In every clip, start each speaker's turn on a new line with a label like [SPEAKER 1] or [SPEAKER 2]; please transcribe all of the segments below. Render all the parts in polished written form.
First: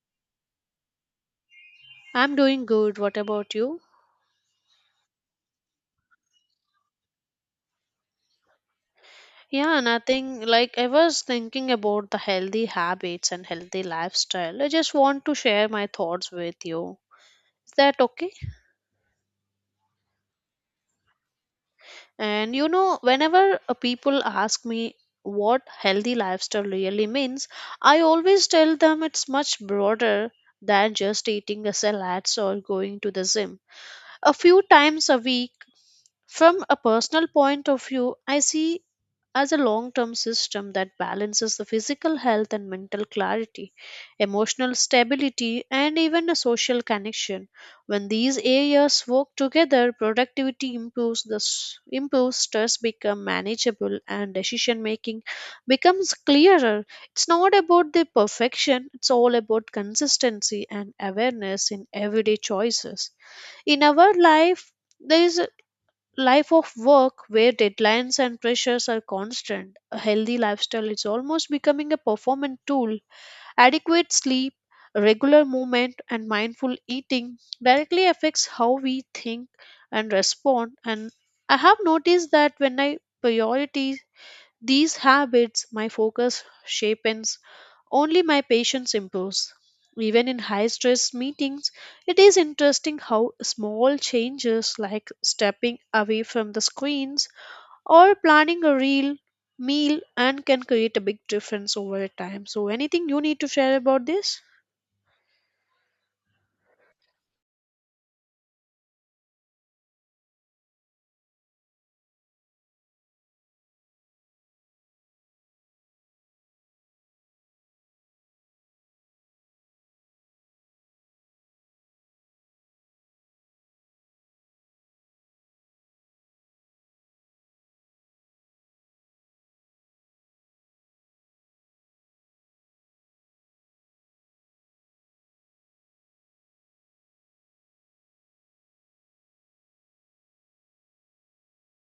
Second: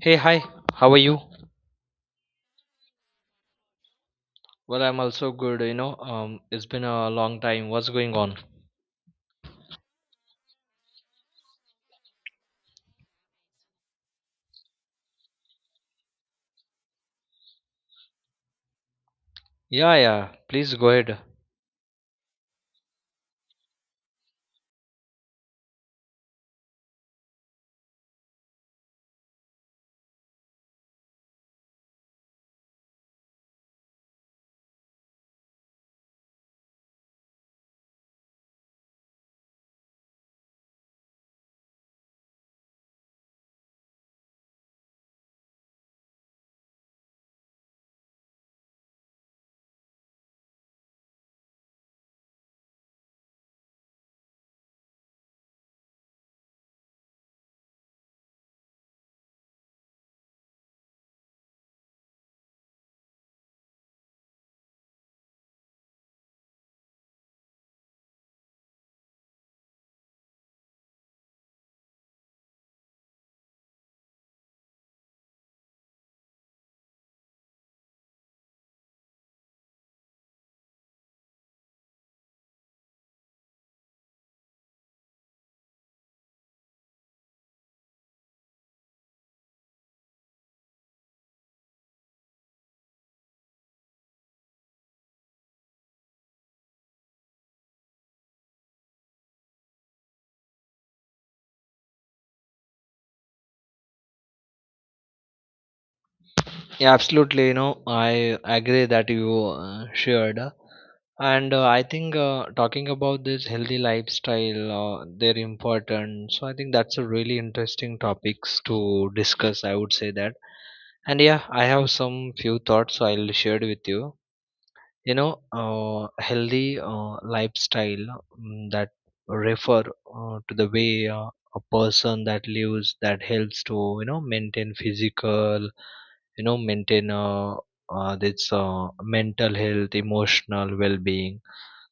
[SPEAKER 1] Hey, hi. How are you?
[SPEAKER 2] I'm doing good. What about you?
[SPEAKER 1] Well, I'm also good, you know. It's been a long time. What's going on?
[SPEAKER 2] Yeah, nothing. Like, I was thinking about the healthy habits and healthy lifestyle. I just want to share my thoughts with you. Is that okay?
[SPEAKER 1] Yeah, yeah. Please go ahead.
[SPEAKER 2] And you know, whenever people ask me what healthy lifestyle really means, I always tell them it's much broader than just eating a salad or going to the gym. A few times a week, from a personal point of view, I see as a long term system that balances the physical health and mental clarity, emotional stability, and even a social connection. When these areas work together, productivity improves, improves stress becomes manageable, and decision making becomes clearer. It's not about the perfection, it's all about consistency and awareness in everyday choices. In our life, there is life of work where deadlines and pressures are constant, a healthy lifestyle is almost becoming a performance tool. Adequate sleep, regular movement, and mindful eating directly affects how we think and respond. And I have noticed that when I prioritize these habits, my focus sharpens, only my patience improves. Even in high stress meetings, it is interesting how small changes like stepping away from the screens or planning a real meal and can create a big difference over time. So anything you need to share about this?
[SPEAKER 1] Yeah, absolutely, you know. I agree that you shared. And I think talking about this healthy lifestyle, they're important. So I think that's a really interesting topics to discuss, I would say that. And yeah, I have some few thoughts so I'll share with you. You know, healthy lifestyle that refer to the way a person that lives that helps to you know maintain physical you know maintain this mental health, emotional well-being.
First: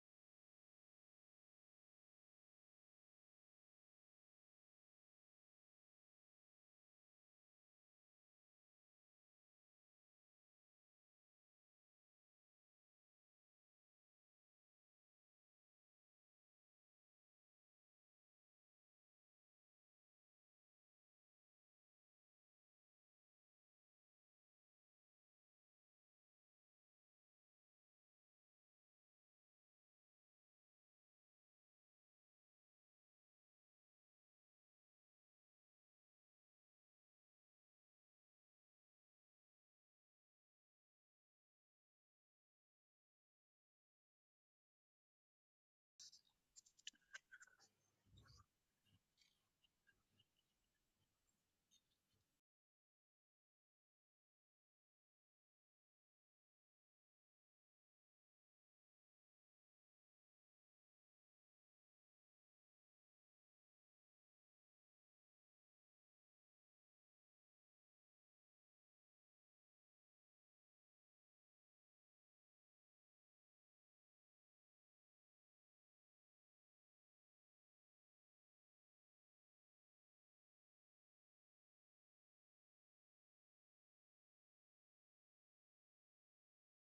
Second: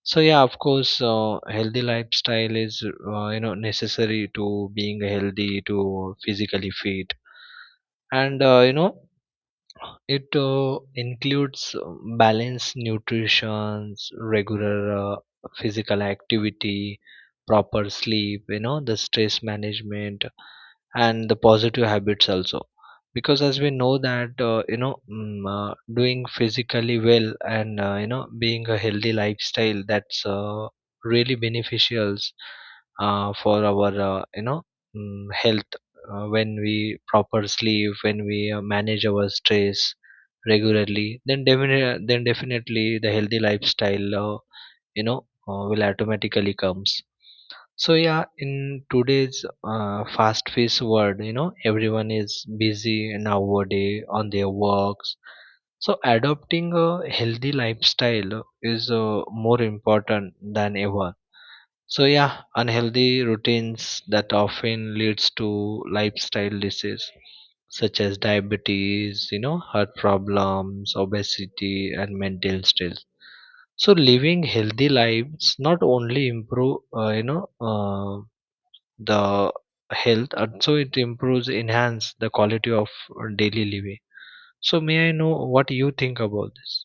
[SPEAKER 1] So yeah, of course healthy lifestyle is you know necessary to being healthy, to physically fit. And you know it includes balanced nutrition, regular physical activity, proper sleep, you know, the stress management, and the positive habits also. Because as we know that, you know, doing physically well and, you know, being a healthy lifestyle, that's really beneficial for our, you know, health. When we proper sleep, when we manage our stress regularly, then definitely the healthy lifestyle, you know, will automatically comes. So yeah, in today's fast-paced world, you know, everyone is busy nowadays on their works. So adopting a healthy lifestyle is more important than ever. So yeah, unhealthy routines that often leads to lifestyle disease such as diabetes, you know, heart problems, obesity, and mental stress. So living healthy lives not only improve, you know, the health, also it improves, enhance the quality of daily living. So may I know what you think about this?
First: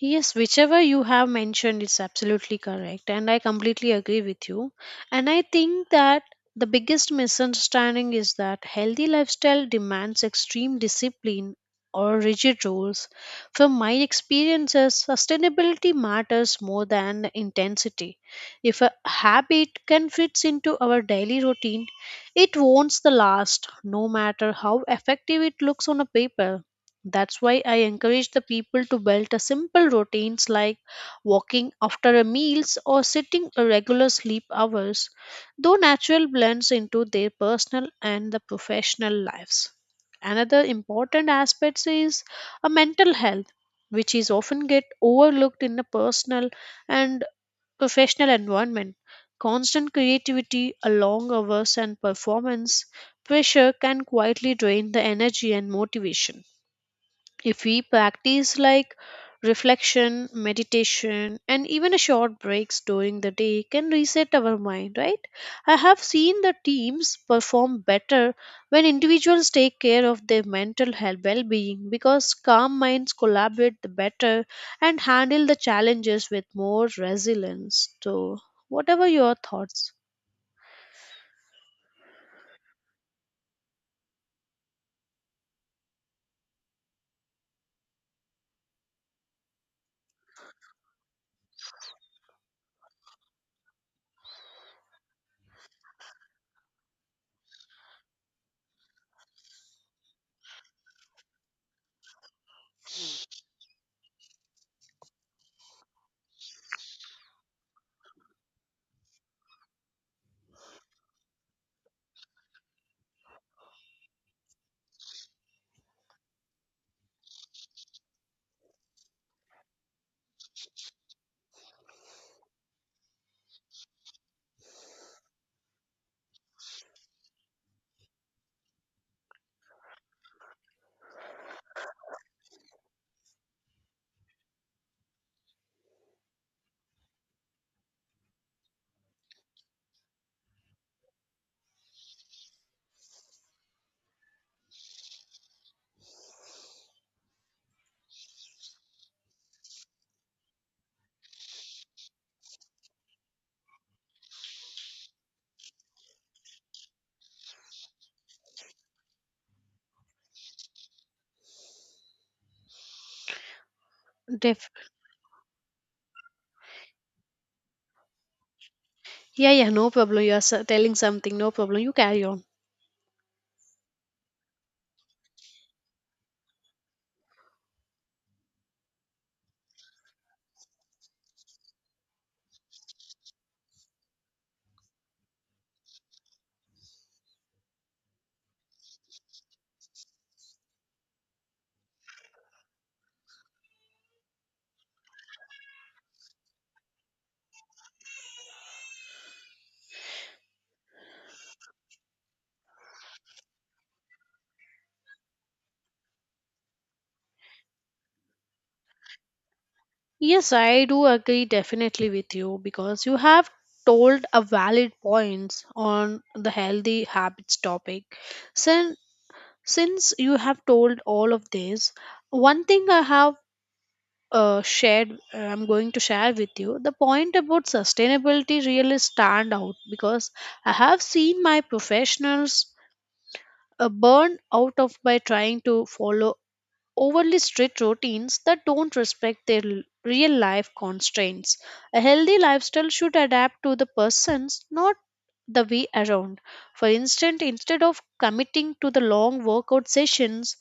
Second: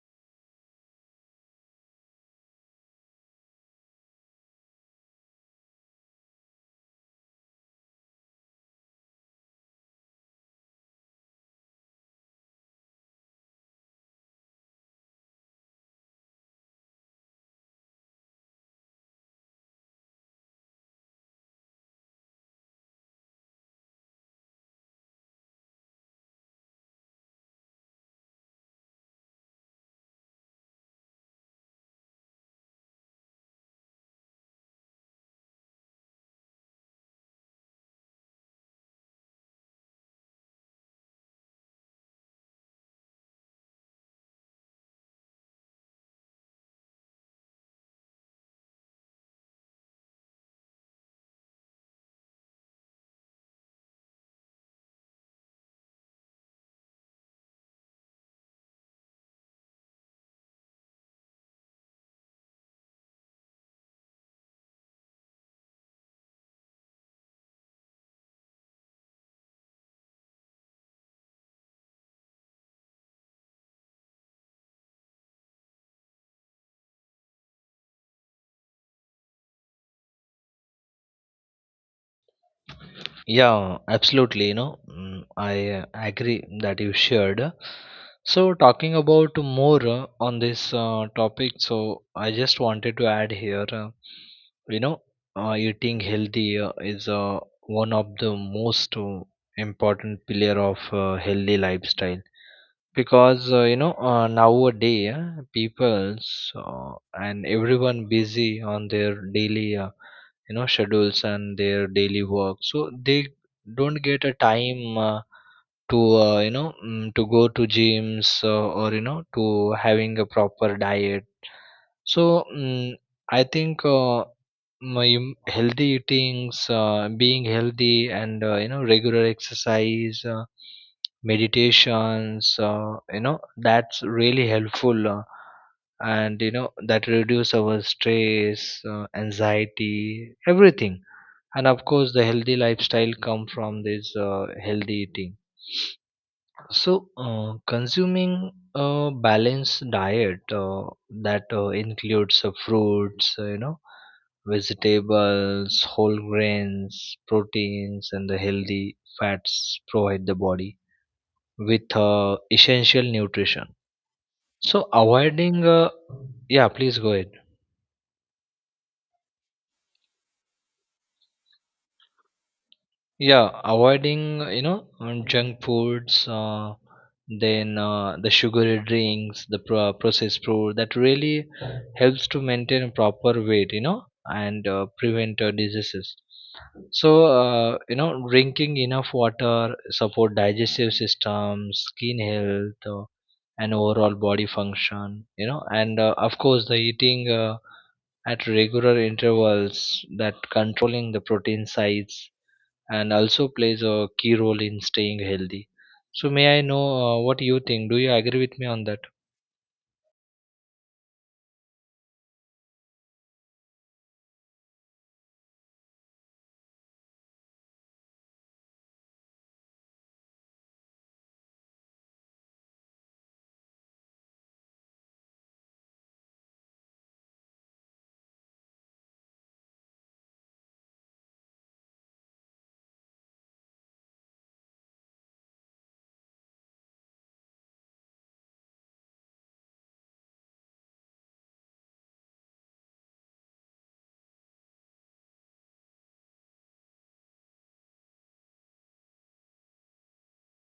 [SPEAKER 2] Yes, whichever you have mentioned is absolutely correct, and I completely agree with you. And I think that the biggest misunderstanding is that healthy lifestyle demands extreme discipline or rigid rules. From my experiences, sustainability matters more than the intensity. If a habit can fit into our daily routine, it won't the last, no matter how effective it looks on a paper. That's why I encourage the people to build a simple routines like walking after a meals or sitting a regular sleep hours, though natural blends into their personal and the professional lives. Another important aspect is a mental health, which is often get overlooked in the personal and professional environment. Constant creativity, a long hours and performance pressure can quietly drain the energy and motivation. If we practice like reflection, meditation, and even a short breaks during the day can reset our mind, right? I have seen the teams perform better when individuals take care of their mental health well-being because calm minds collaborate the better and handle the challenges with more resilience. So, whatever your thoughts?
[SPEAKER 1] Yeah, absolutely. You know, I agree that you shared. So, talking about more on this topic, so I just wanted to add here, you know, eating healthy is one of the most important pillar of healthy lifestyle, because you know nowadays people's and everyone busy on their daily you know schedules and their daily work, so they don't get a time to you know to go to gyms or you know to having a proper diet. So mm I think healthy eatings, being healthy, and you know regular exercise, meditations, you know that's really helpful, and you know that reduce our stress, anxiety, everything. And of course the healthy lifestyle come from this healthy eating. So consuming a balanced diet that includes fruits, you know, vegetables, whole grains, proteins, and the healthy fats provide the body with essential nutrition.
[SPEAKER 2] Def-
[SPEAKER 1] So avoiding yeah, please go ahead.
[SPEAKER 2] yeah, yeah, no problem. You are telling something, no problem. You carry on.
[SPEAKER 1] Yeah, avoiding you know junk foods, then the sugary drinks, the processed food, that really helps to maintain a proper weight, you know, and prevent diseases. So you know, drinking enough water support digestive system, skin health, and overall body function. You know, and of course the eating at regular intervals that controlling the protein size and also plays a key role in staying healthy. So may I know what you think? Do you agree with me on that?
[SPEAKER 2] Yes, I do agree definitely with you because you have told a valid points on the healthy habits topic. Since since you have told all of this, one thing I have shared, I'm going to share with you the point about sustainability really stand out because I have seen my professionals burn out of by trying to follow overly strict routines that don't respect their real life constraints. A healthy lifestyle should adapt to the persons, not the way around. For instance, instead of committing to the long workout sessions,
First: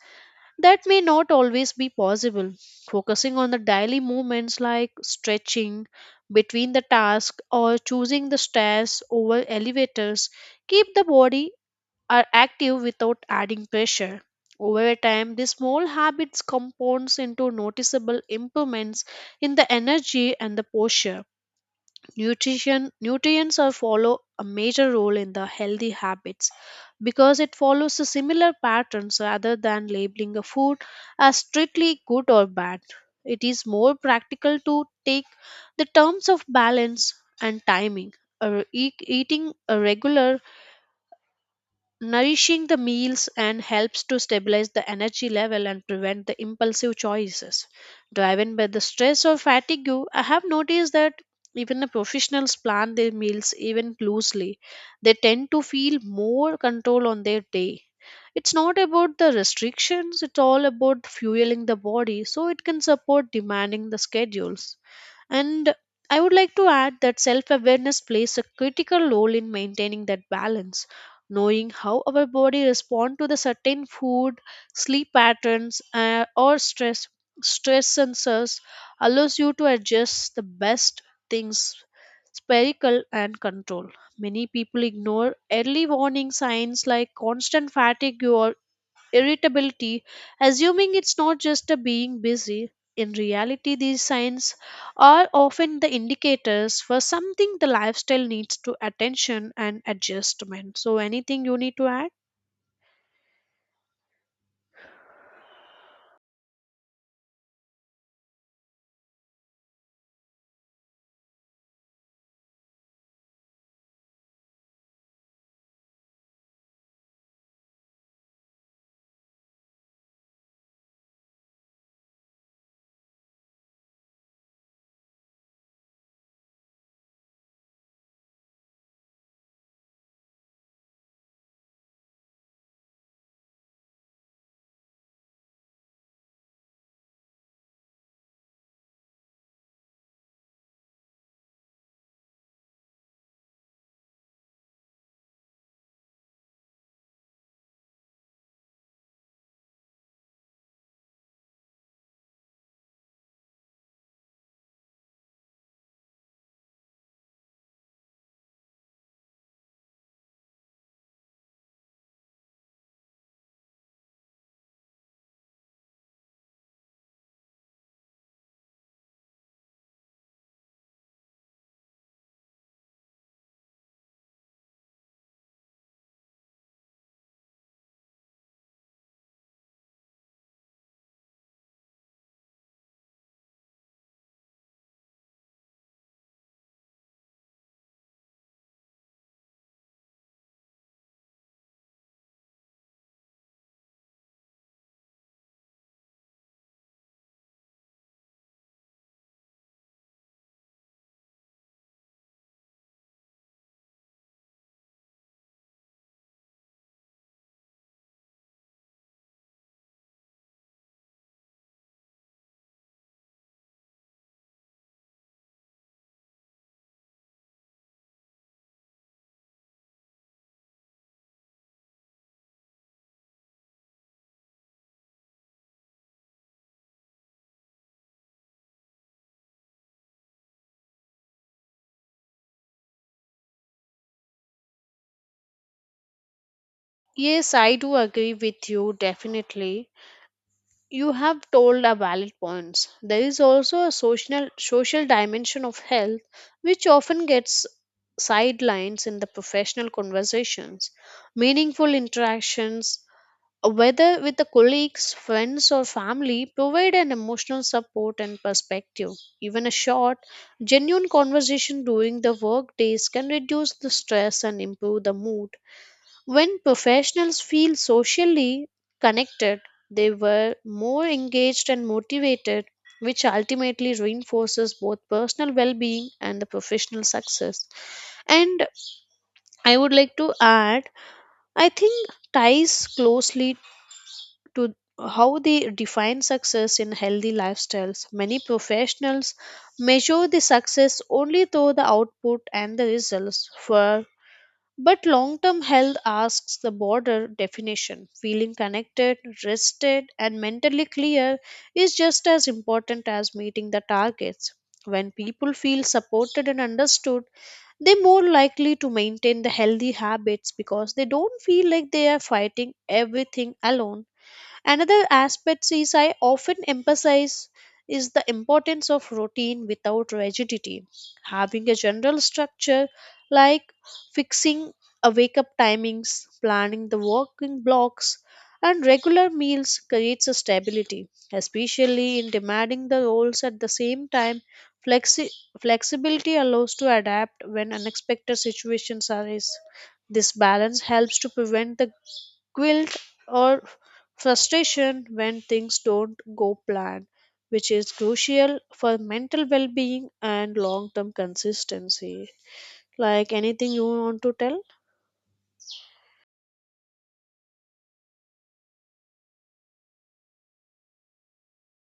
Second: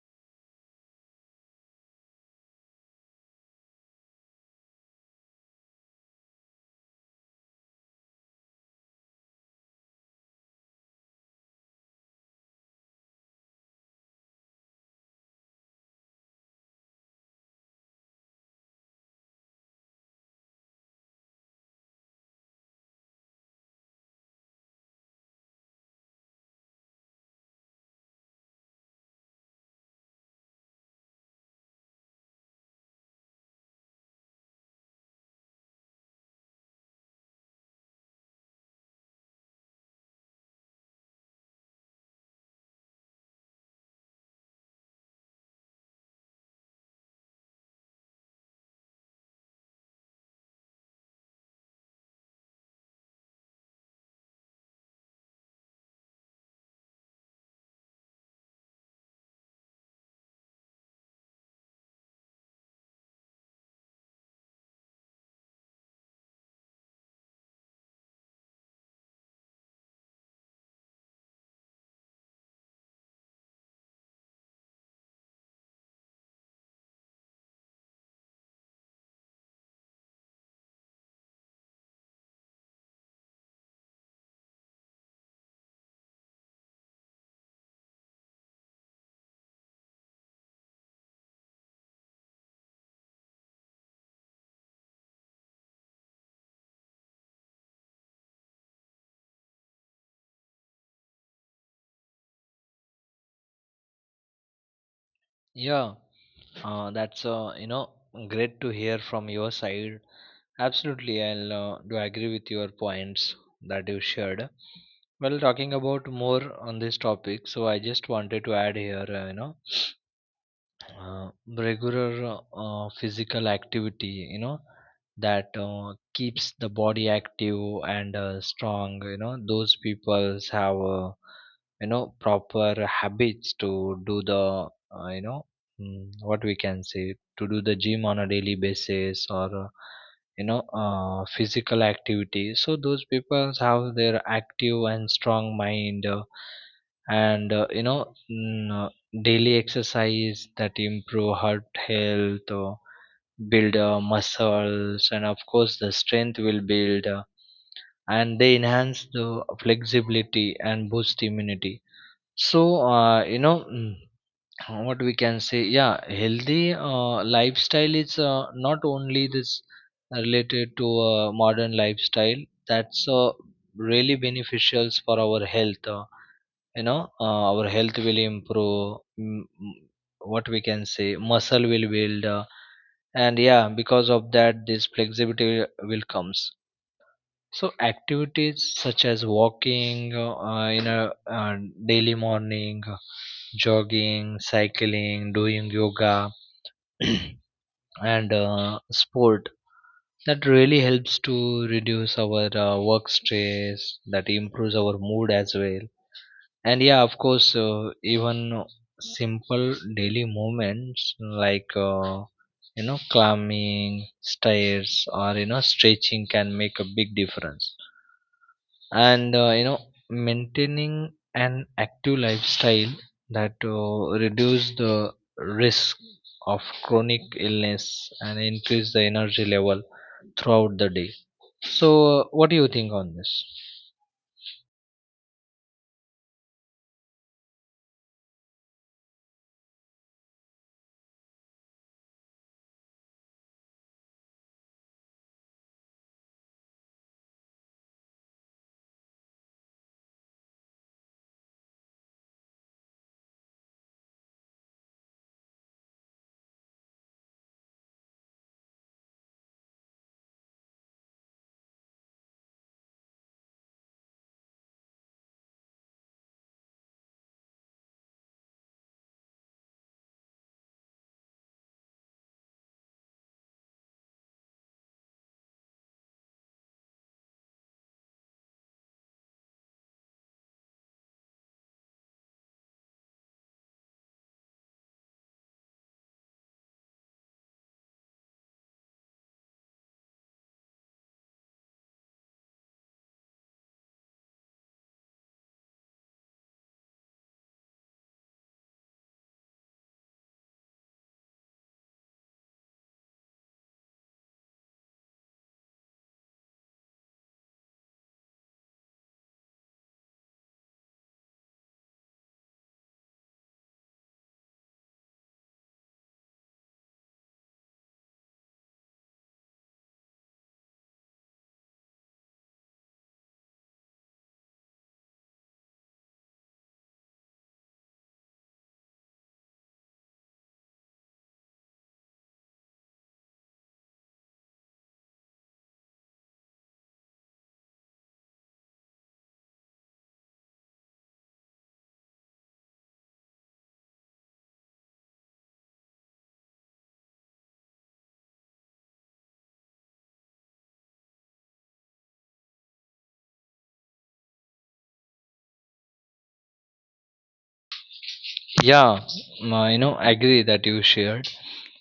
[SPEAKER 2] that may not always be possible. Focusing on the daily movements like stretching between the tasks or choosing the stairs over elevators keep the body are active without adding pressure. Over time, these small habits compounds into noticeable improvements in the energy and the posture. Nutrition nutrients are follow a major role in the healthy habits because it follows the similar patterns rather than labeling a food as strictly good or bad. It is more practical to take the terms of balance and timing. Eating a regular nourishing the meals and helps to stabilize the energy level and prevent the impulsive choices driven by the stress or fatigue. I have noticed that even the professionals plan their meals even loosely, they tend to feel more control on their day. It's not about the restrictions, it's all about fueling the body so it can support demanding the schedules. And I would like to add that self awareness plays a critical role in maintaining that balance. Knowing how our body responds to the certain food, sleep patterns, or stress sensors allows you to adjust the best things spherical and control. Many people ignore early warning signs like constant fatigue or irritability, assuming it's not just a being busy. In reality, these signs are often the indicators for something the lifestyle needs to attention and adjustment. So, anything you need to add?
[SPEAKER 1] Yeah, that's you know great to hear from your side. Absolutely, I'll do agree with your points that you shared. Well, talking about more on this topic, so I just wanted to add here, you know, uh, regular physical activity, you know, that keeps the body active and strong. You know, those peoples have you know proper habits to do the you know what we can say, to do the gym on a daily basis, or you know physical activity, so those people have their active and strong mind, and you know daily exercise that improve heart health or build muscles, and of course the strength will build, and they enhance the flexibility and boost immunity. So you know what we can say, yeah, healthy lifestyle is not only this related to modern lifestyle, that's really beneficial for our health, you know, our health will improve, what we can say, muscle will build, and yeah because of that this flexibility will comes. So activities such as walking in a uh, daily morning, jogging, cycling, doing yoga and sport, that really helps to reduce our work stress, that improves our mood as well. And yeah of course even simple daily movements like you know climbing stairs or you know stretching can make a big difference. And you know maintaining an active lifestyle that reduce the risk of chronic illness and increase the energy level throughout the day. So what do you think on this?
[SPEAKER 2] Yes, I do agree with you, definitely. You have told a valid points. There is also a social dimension of health which often gets sidelines in the professional conversations. Meaningful interactions whether with the colleagues, friends, or family, provide an emotional support and perspective. Even a short, genuine conversation during the work days can reduce the stress and improve the mood. When professionals feel socially connected, they were more engaged and motivated, which ultimately reinforces both personal well being and the professional success. And I would like to add, I think ties closely to how they define success in healthy lifestyles. Many professionals measure the success only through the output and the results. For but long-term health asks the broader definition. Feeling connected, rested, and mentally clear is just as important as meeting the targets. When people feel supported and understood, they're more likely to maintain the healthy habits because they don't feel like they are fighting everything alone. Another aspect is I often emphasize is the importance of routine without rigidity. Having a general structure like fixing a wake up timings, planning the working blocks, and regular meals creates a stability, especially in demanding the roles at the same time. Flexi- Flexibility allows to adapt when unexpected situations arise. This balance helps to prevent the guilt or frustration when things don't go plan, which is crucial for mental well-being and long-term consistency. Like, anything you want to tell?
[SPEAKER 1] Yeah, you know, agree that you shared.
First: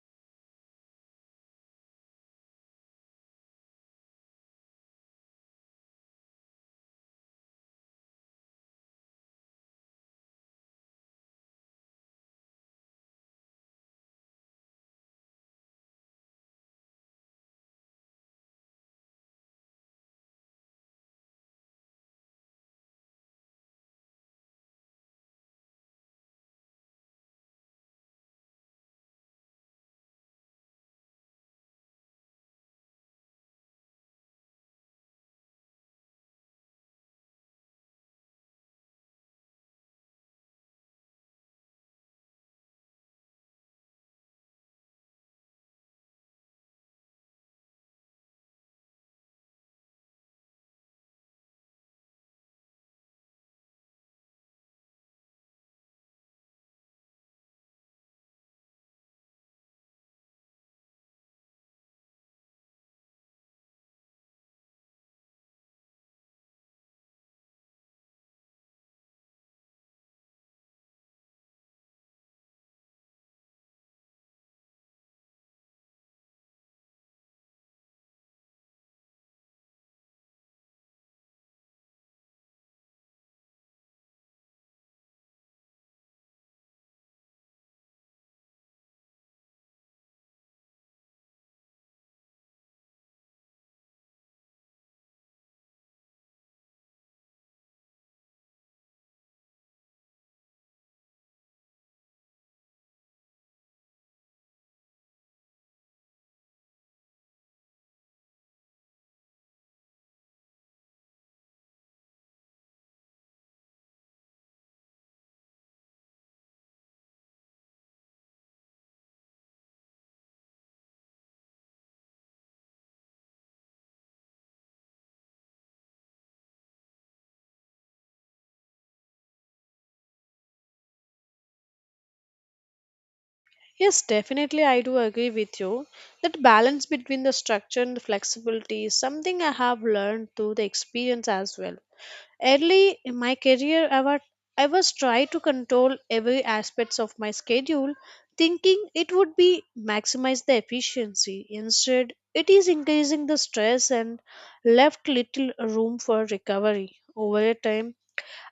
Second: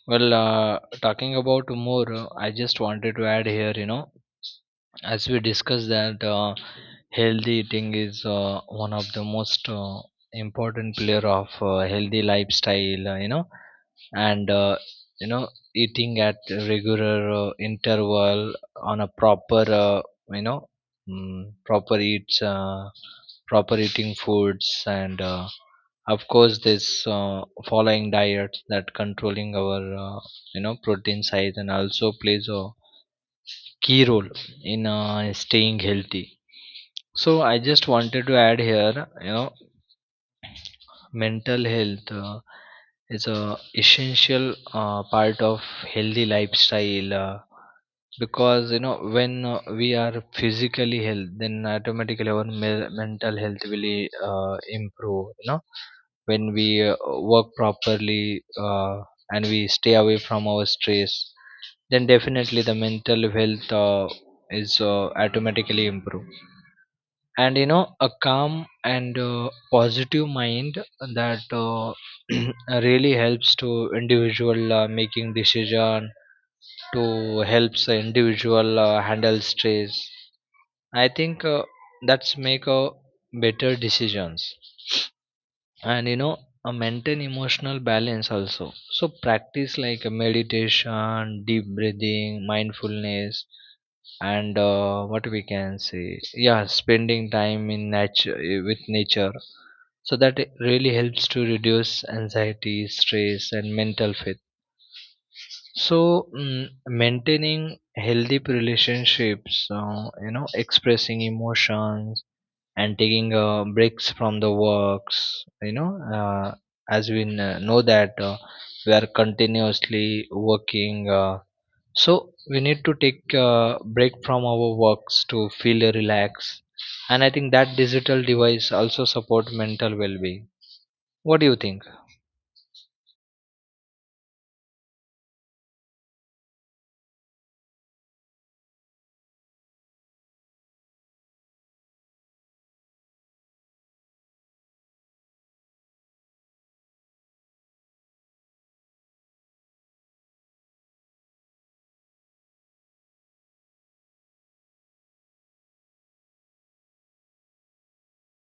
[SPEAKER 1] Well, talking about more, I just wanted to add here, you know, as we discussed that healthy eating is one of the most important pillar of healthy lifestyle, you know. And you know, eating at regular interval, on a proper you know proper eats, proper eating foods, and of course this following diet that controlling our you know protein size and also plays a key role in staying healthy. So I just wanted to add here, you know, mental health is a essential part of healthy lifestyle, because you know when we are physically health, then automatically our mental health will improve. You know, when we work properly and we stay away from our stress, then definitely the mental health is automatically improved. And you know a calm and positive mind that really helps to individual making decision, to helps the individual handle stress. I think that's make a better decisions and you know maintain emotional balance also. So practice like a meditation, deep breathing, mindfulness, and what we can say, yeah, spending time in nature, with nature, so that it really helps to reduce anxiety, stress, and mental fatigue. So maintaining healthy relationships, you know, expressing emotions, and taking breaks from the works, you know, uh, as we know that we are continuously working, so we need to take a break from our works to feel relaxed. And I think that digital device also support mental well-being. What do you think?
[SPEAKER 2] Yes, definitely I do agree with you that balance between the structure and the flexibility is something I have learned through the experience as well. Early in my career, I was trying to control every aspects of my schedule, thinking it would be maximize the efficiency. Instead, it is increasing the stress and left little room for recovery. Over a time,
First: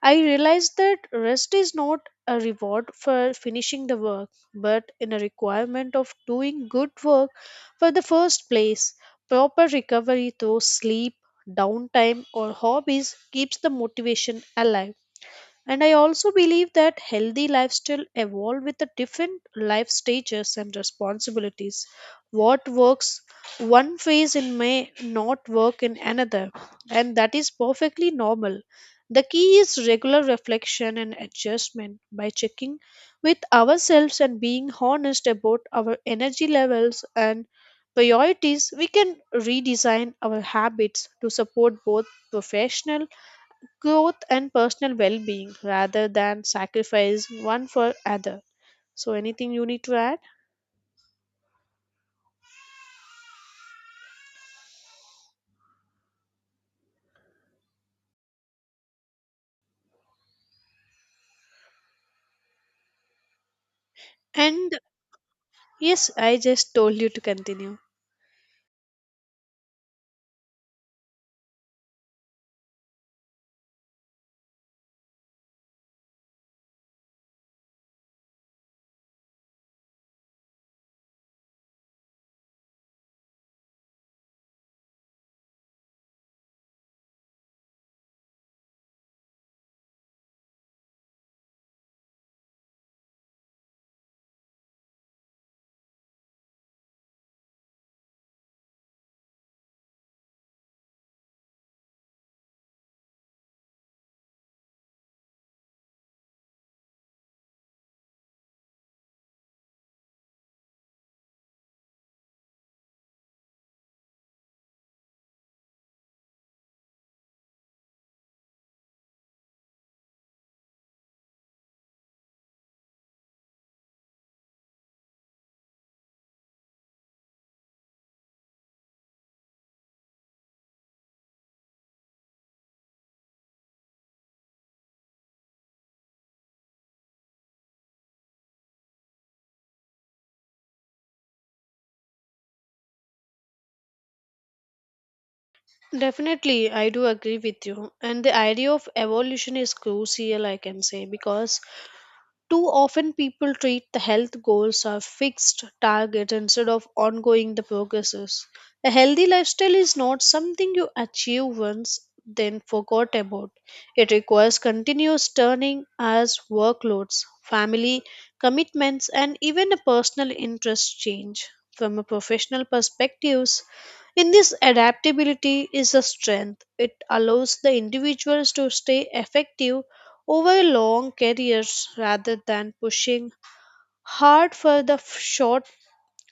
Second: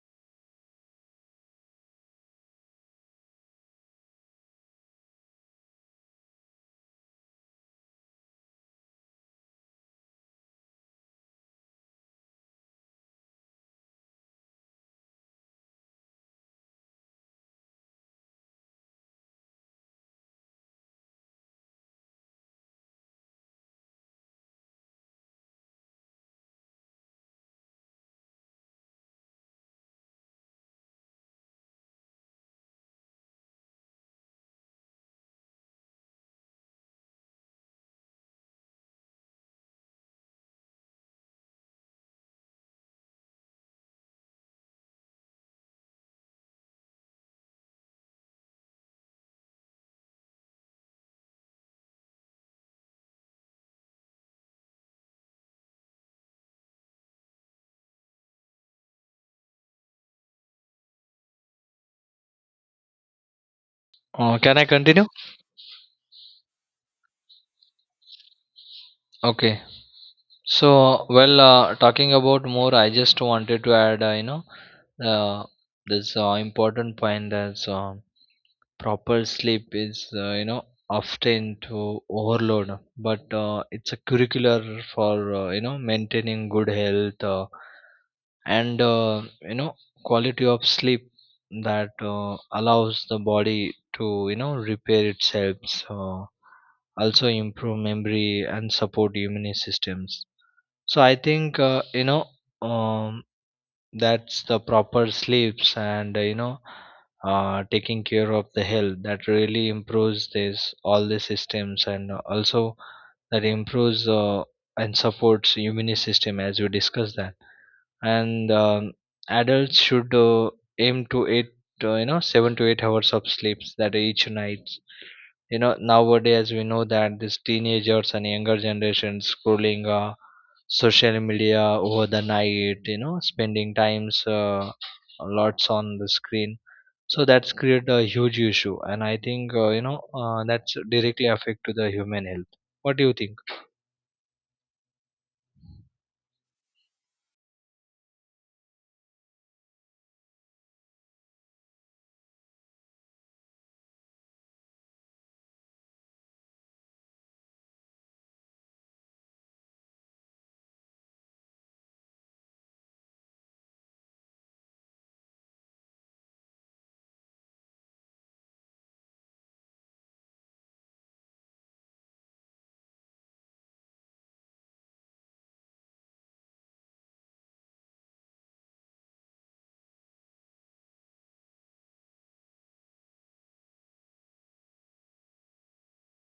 [SPEAKER 2] I realized that rest is not a reward for finishing the work, but in a requirement of doing good work for the first place. Proper recovery through sleep, downtime, or hobbies keeps the motivation alive. And I also believe that healthy lifestyle evolve with the different life stages and responsibilities. What works one phase in may not work in another, and that is perfectly normal. The key is regular reflection and adjustment by checking with ourselves and being honest about our energy levels and priorities. We can redesign our habits to support both professional growth and personal well-being rather than sacrifice one for other. So anything you need to add?
[SPEAKER 1] Can I
[SPEAKER 2] And
[SPEAKER 1] continue?
[SPEAKER 2] yes, I just told you to continue.
[SPEAKER 1] Okay, so, well, talking about more, I just wanted to add, you know, uh, this important point, that's proper sleep is you know often to overload, but it's a curricular for you know maintaining good health, and you know quality of sleep that allows the body to you know repair itself, so also improve memory and support immune systems. So I think you know um, that's the proper sleeps and you know taking care of the health that really improves this all the systems, and also that improves and supports immune system, as we discussed that. And adults should aim to eight you know 7 to 8 hours of sleeps that each night. You know, nowadays we know that these teenagers and younger generations scrolling social media over the night, you know, spending times lots on the screen, so that's create a huge issue. And I think you know that's directly affect to the human health. What do you think?
[SPEAKER 2] Definitely, I do agree with you. And the idea of evolution is crucial, I can say, because too often, people treat the health goals as fixed targets instead of ongoing the progresses. A healthy lifestyle is not something you achieve once, then forgot about. It requires continuous turning as workloads, family commitments, and even a personal interest change. From a professional perspectives, in this adaptability is a strength. It allows the individuals to stay effective over long careers rather than pushing hard for the f- short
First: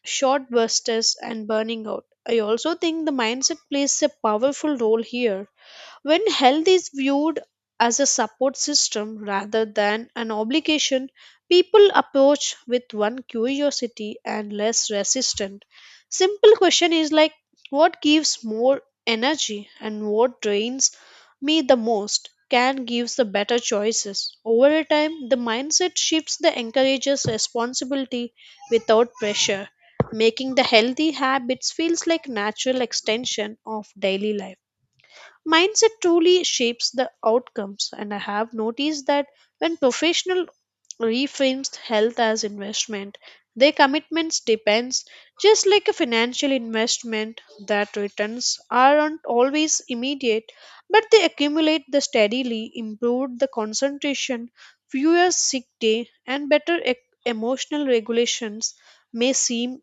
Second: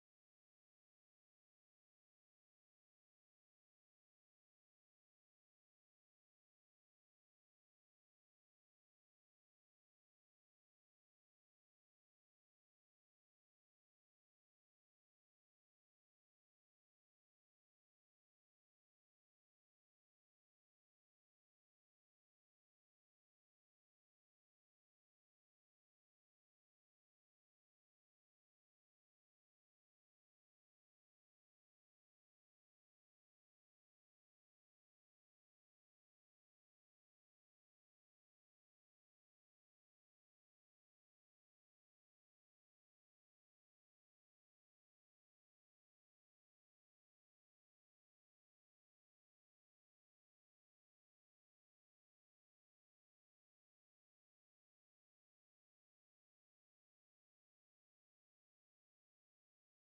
[SPEAKER 2] short bursts and burning out. I also think the mindset plays a powerful role here when health is viewed as a support system rather than an obligation, people approach with one curiosity and less resistant. Simple question is like what gives more energy and what drains me the most can gives the better choices. Over a time, the mindset shifts that encourages responsibility without pressure, making the healthy habits feels like natural extension of daily life. Mindset truly shapes the outcomes, and I have noticed that when professional reframes health as investment, their commitments depends just like a financial investment that returns aren't always immediate, but they accumulate the steadily, improve the concentration, fewer sick day, and better emotional regulations may seem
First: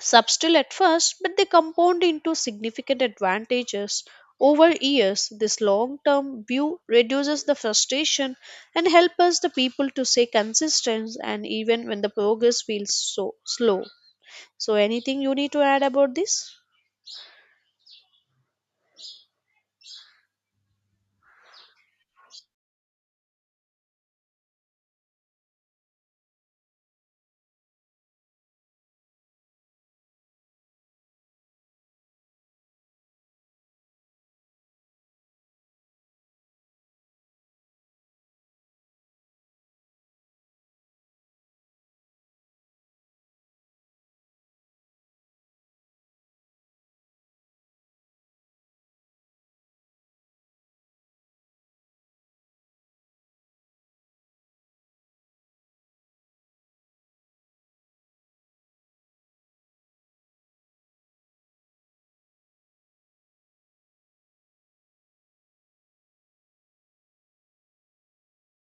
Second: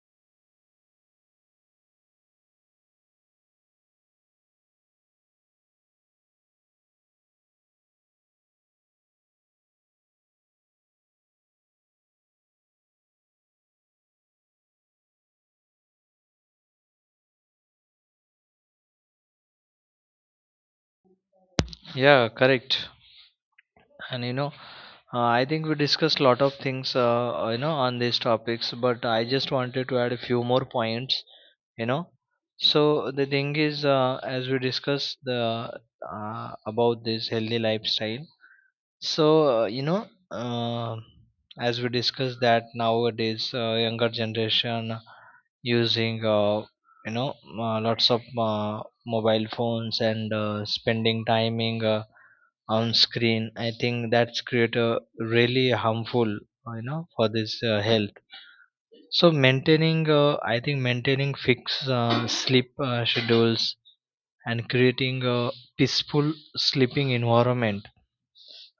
[SPEAKER 2] subtle at first, but they compound into significant advantages. Over years, this long term view reduces the frustration and helps us the people to stay consistent and even when the progress feels so slow. So anything you need to add about this?
[SPEAKER 1] Yeah, correct. And you know I think we discussed a lot of things, you know, on these topics, but I just wanted to add a few more points, you know. So the thing is, as we discussed the about this healthy lifestyle. So you know, uh, as we discussed that nowadays younger generation using you know lots of mobile phones and spending timing on screen, I think that's create a really harmful, you know, for this health. So maintaining, I think maintaining fixed sleep schedules and creating a peaceful sleeping environment,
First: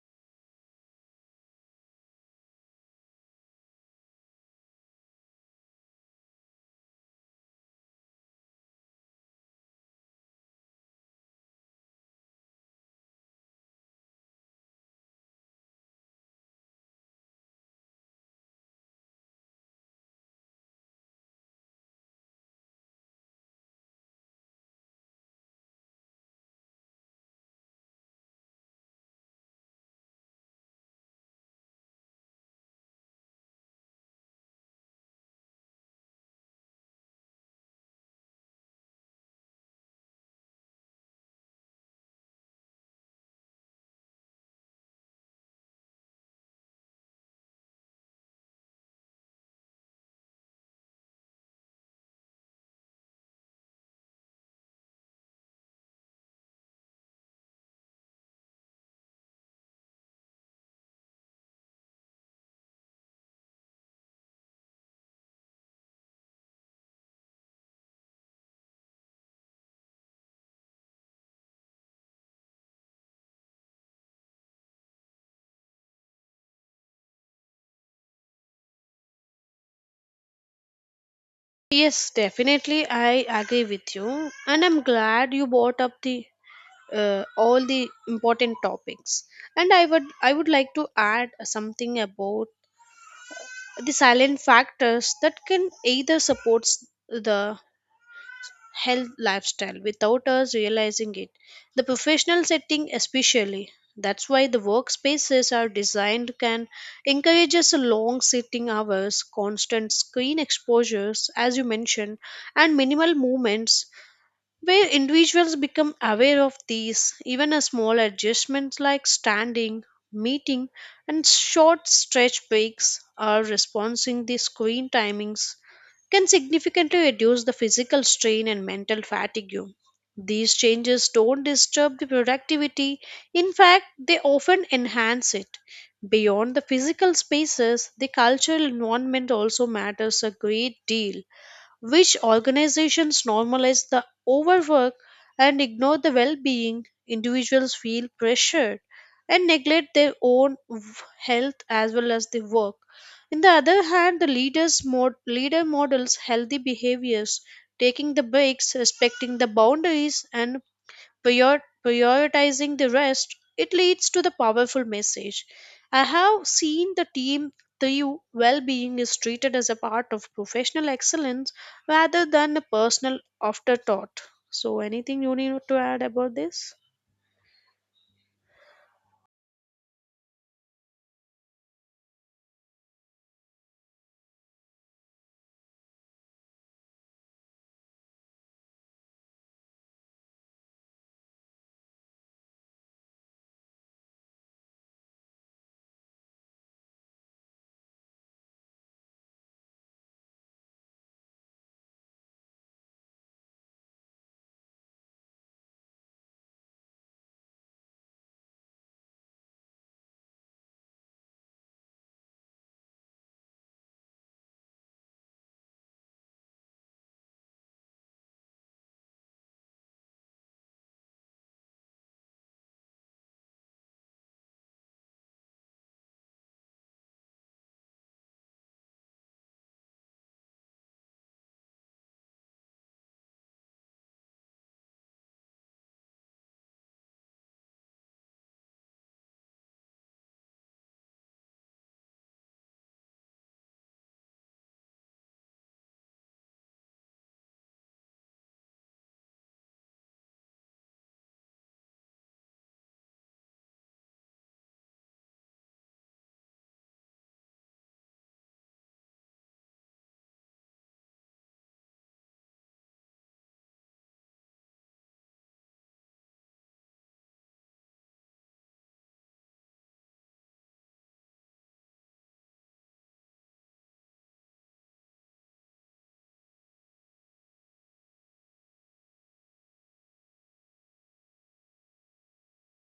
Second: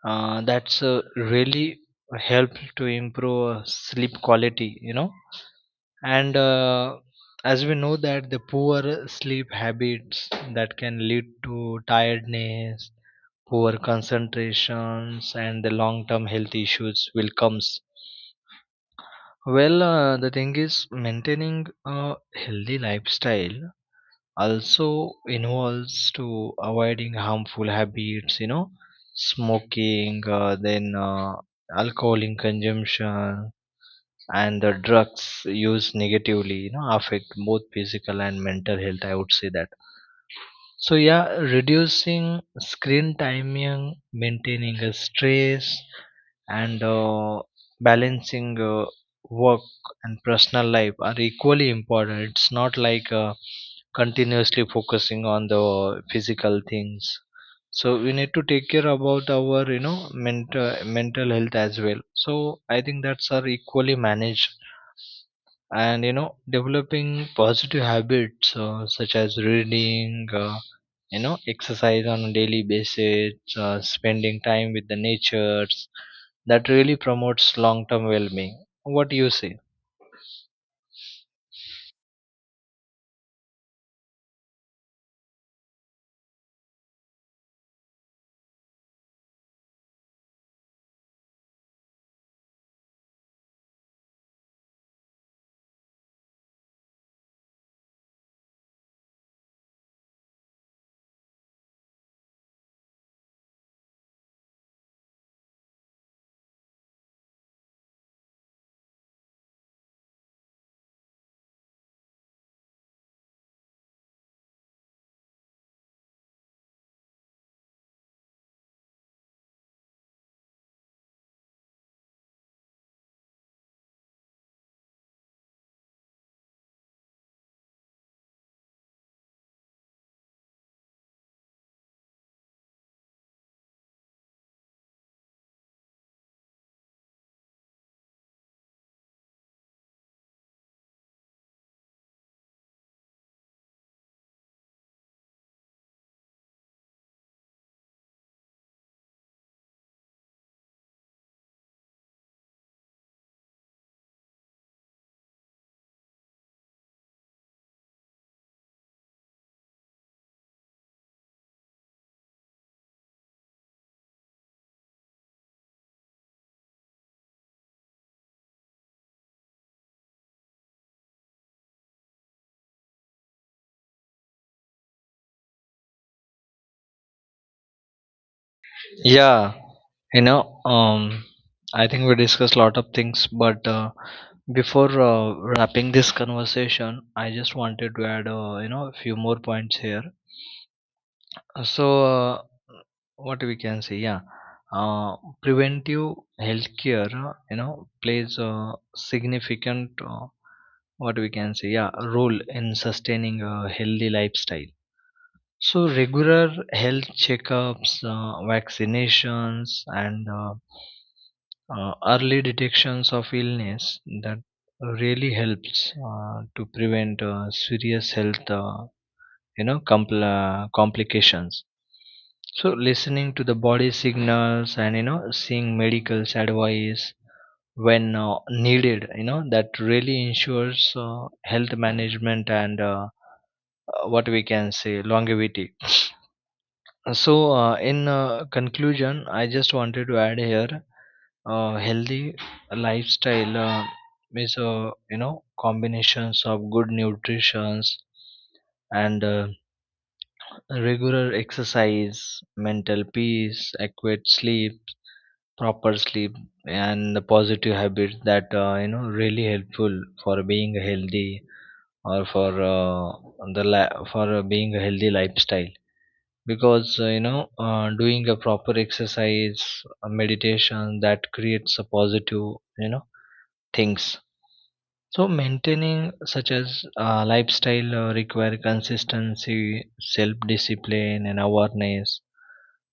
[SPEAKER 1] that's really help to improve sleep quality. You know, and as we know that the poor sleep habits that can lead to tiredness, poor concentrations, and the long-term health issues will comes. Well, the thing is, maintaining a healthy lifestyle also involves to avoiding harmful habits, you know, smoking, then alcohol in consumption, and the drugs used negatively, you know, affect both physical and mental health. I would say that. So yeah, reducing screen timing, maintaining a stress, and balancing work and personal life are equally important. It's not like continuously focusing on the physical things. So we need to take care about our you know mental health as well. So I think that's are equally managed. And you know developing positive habits such as reading, you know exercise on a daily basis, spending time with the natures, that really promotes long term well being. What do you say?
[SPEAKER 2] Yes, definitely I agree with you and I'm glad you brought up the all the important topics. And I would like to add something about the silent factors that can either supports the health lifestyle without us realizing it. The professional setting especially, that's why the workspaces are designed, can encourage us long sitting hours constant screen exposures as you mentioned and minimal movements. Where individuals become aware of these, even a small adjustment like standing, meeting, and short stretch breaks or responsing the screen timings can significantly reduce the physical strain and mental fatigue. These changes don't disturb the productivity, in fact, they often enhance it. Beyond the physical spaces, the cultural environment also matters a great deal which organizations normalize the overwork and ignore the well being. Individuals feel pressured and neglect their own health as well as the work. On the other hand, the leaders leader models healthy behaviors, taking the breaks, respecting the boundaries, and prioritizing the rest, it leads to the powerful message. I have seen the team through well being is treated as a part of professional excellence rather than a personal afterthought. So, anything you need to add about this?
[SPEAKER 1] Yeah, you know, I think we discussed a lot of things, but before wrapping this conversation, I just wanted to add, you know, a few more points here. So, what we can say, yeah, uh, preventive healthcare, you know, plays a significant, what we can say, yeah, role in sustaining a healthy lifestyle. So, regular health checkups, vaccinations, and early detections of illness that really helps to prevent serious health, you know, complications. So listening to the body signals and you know seeing medical advice when needed, you know, that really ensures health management and, what we can say, longevity. So in conclusion I just wanted to add here, healthy lifestyle is you know combinations of good nutritions and regular exercise, mental peace, adequate sleep, proper sleep, and the positive habits that you know really helpful for being healthy or for the for being a healthy lifestyle. Because you know, doing a proper exercise, a meditation that creates a positive you know things. So maintaining such as lifestyle require consistency, self discipline, and awareness.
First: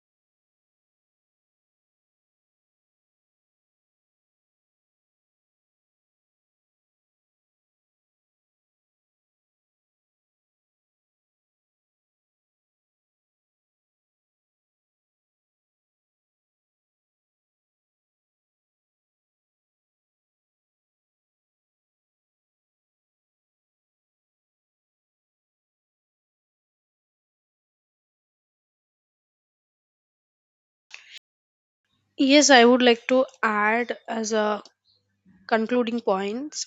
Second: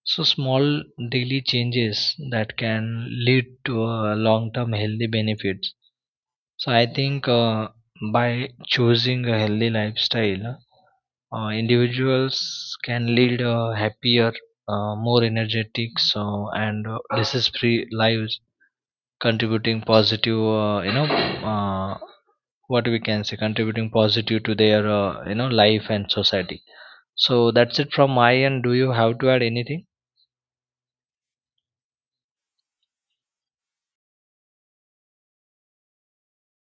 [SPEAKER 1] So small daily changes that can lead to a long-term healthy benefits. So I think by choosing a healthy lifestyle, individuals can lead a happier, more energetic, so and disease-free lives, contributing positive, you know, what we can say, contributing positive to their, you know, life and society. So that's it from my end. Do you have to add anything?
[SPEAKER 2] Yes, I would like to add as a concluding points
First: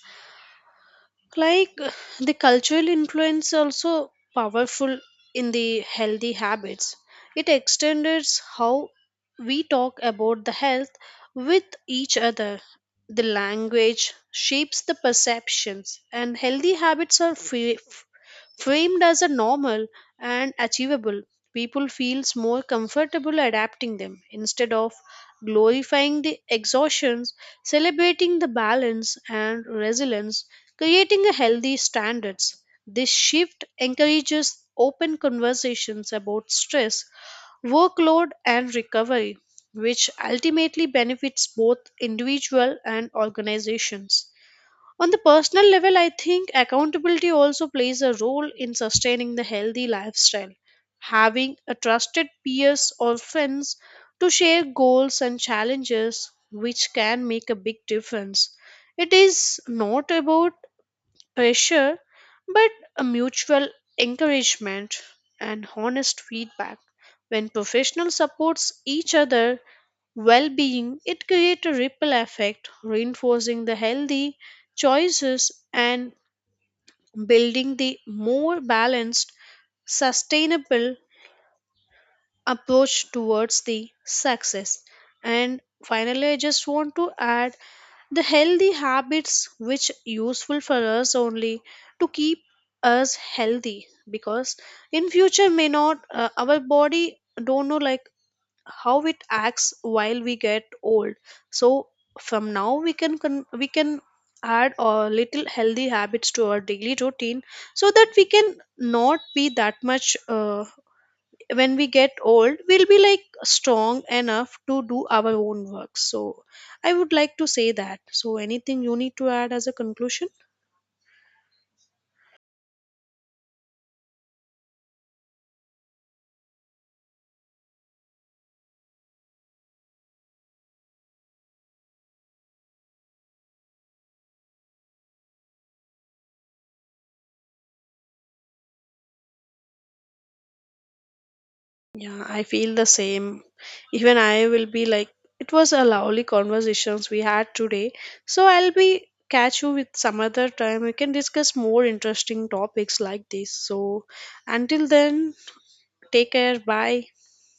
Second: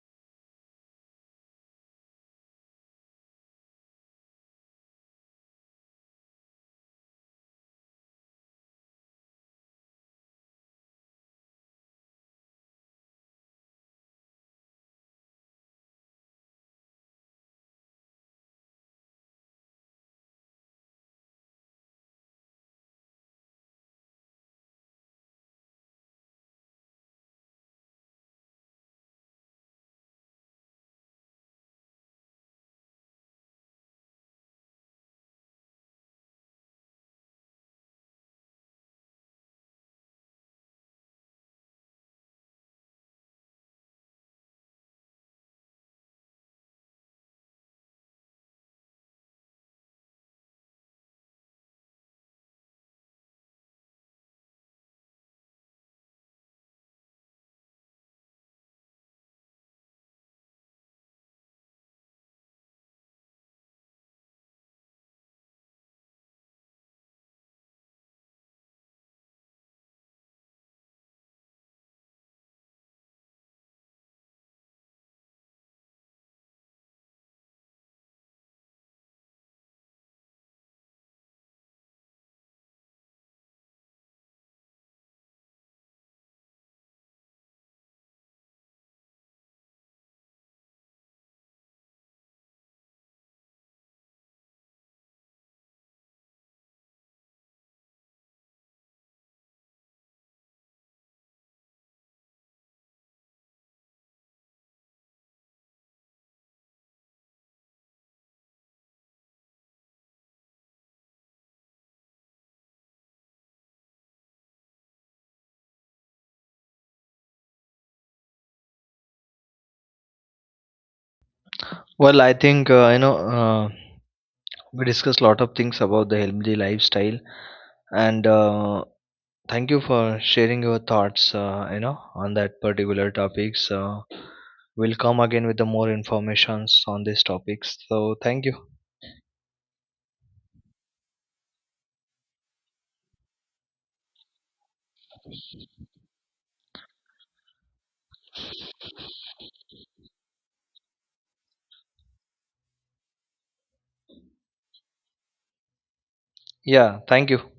[SPEAKER 2] like the cultural influence also powerful in the healthy habits. It extends how we talk about the health with each other. The language shapes the perceptions and healthy habits are framed as a normal and achievable. People feels more comfortable adapting them instead of glorifying the exhaustions, celebrating the balance and resilience, creating a healthy standards. This shift encourages open conversations about stress, workload and recovery, which ultimately benefits both individual and organizations. On the personal level, I think accountability also plays a role in sustaining the healthy lifestyle. Having a trusted peers or friends to share goals and challenges, which can make a big difference. It is not about pressure, but a mutual encouragement and honest feedback. When professionals supports each other, well being, it creates a ripple effect, reinforcing the healthy choices and building the more balanced, sustainable approach towards the success. And finally, I just want to add the healthy habits which useful for us only to keep us healthy because in future may not our body don't know like how it acts while we get old. So from now we can add a little healthy habits to our daily routine so that we can not be that much when we get old we'll be like strong enough to do our own work. So I would like to say that. So anything you need to add as a conclusion?
[SPEAKER 1] Well, I think you know. We discussed a lot of things about the healthy lifestyle, and thank you for sharing your thoughts, you know, on that particular topics. We'll come again with the more informations on these topics. So thank you.
[SPEAKER 2] Yeah, I feel the same. Even I will be like, it was a lovely conversations we had today. So I'll be catch you with some other time. We can discuss more interesting topics like this. So until then, take care.
[SPEAKER 1] Yeah,
[SPEAKER 2] Bye.
[SPEAKER 1] thank you.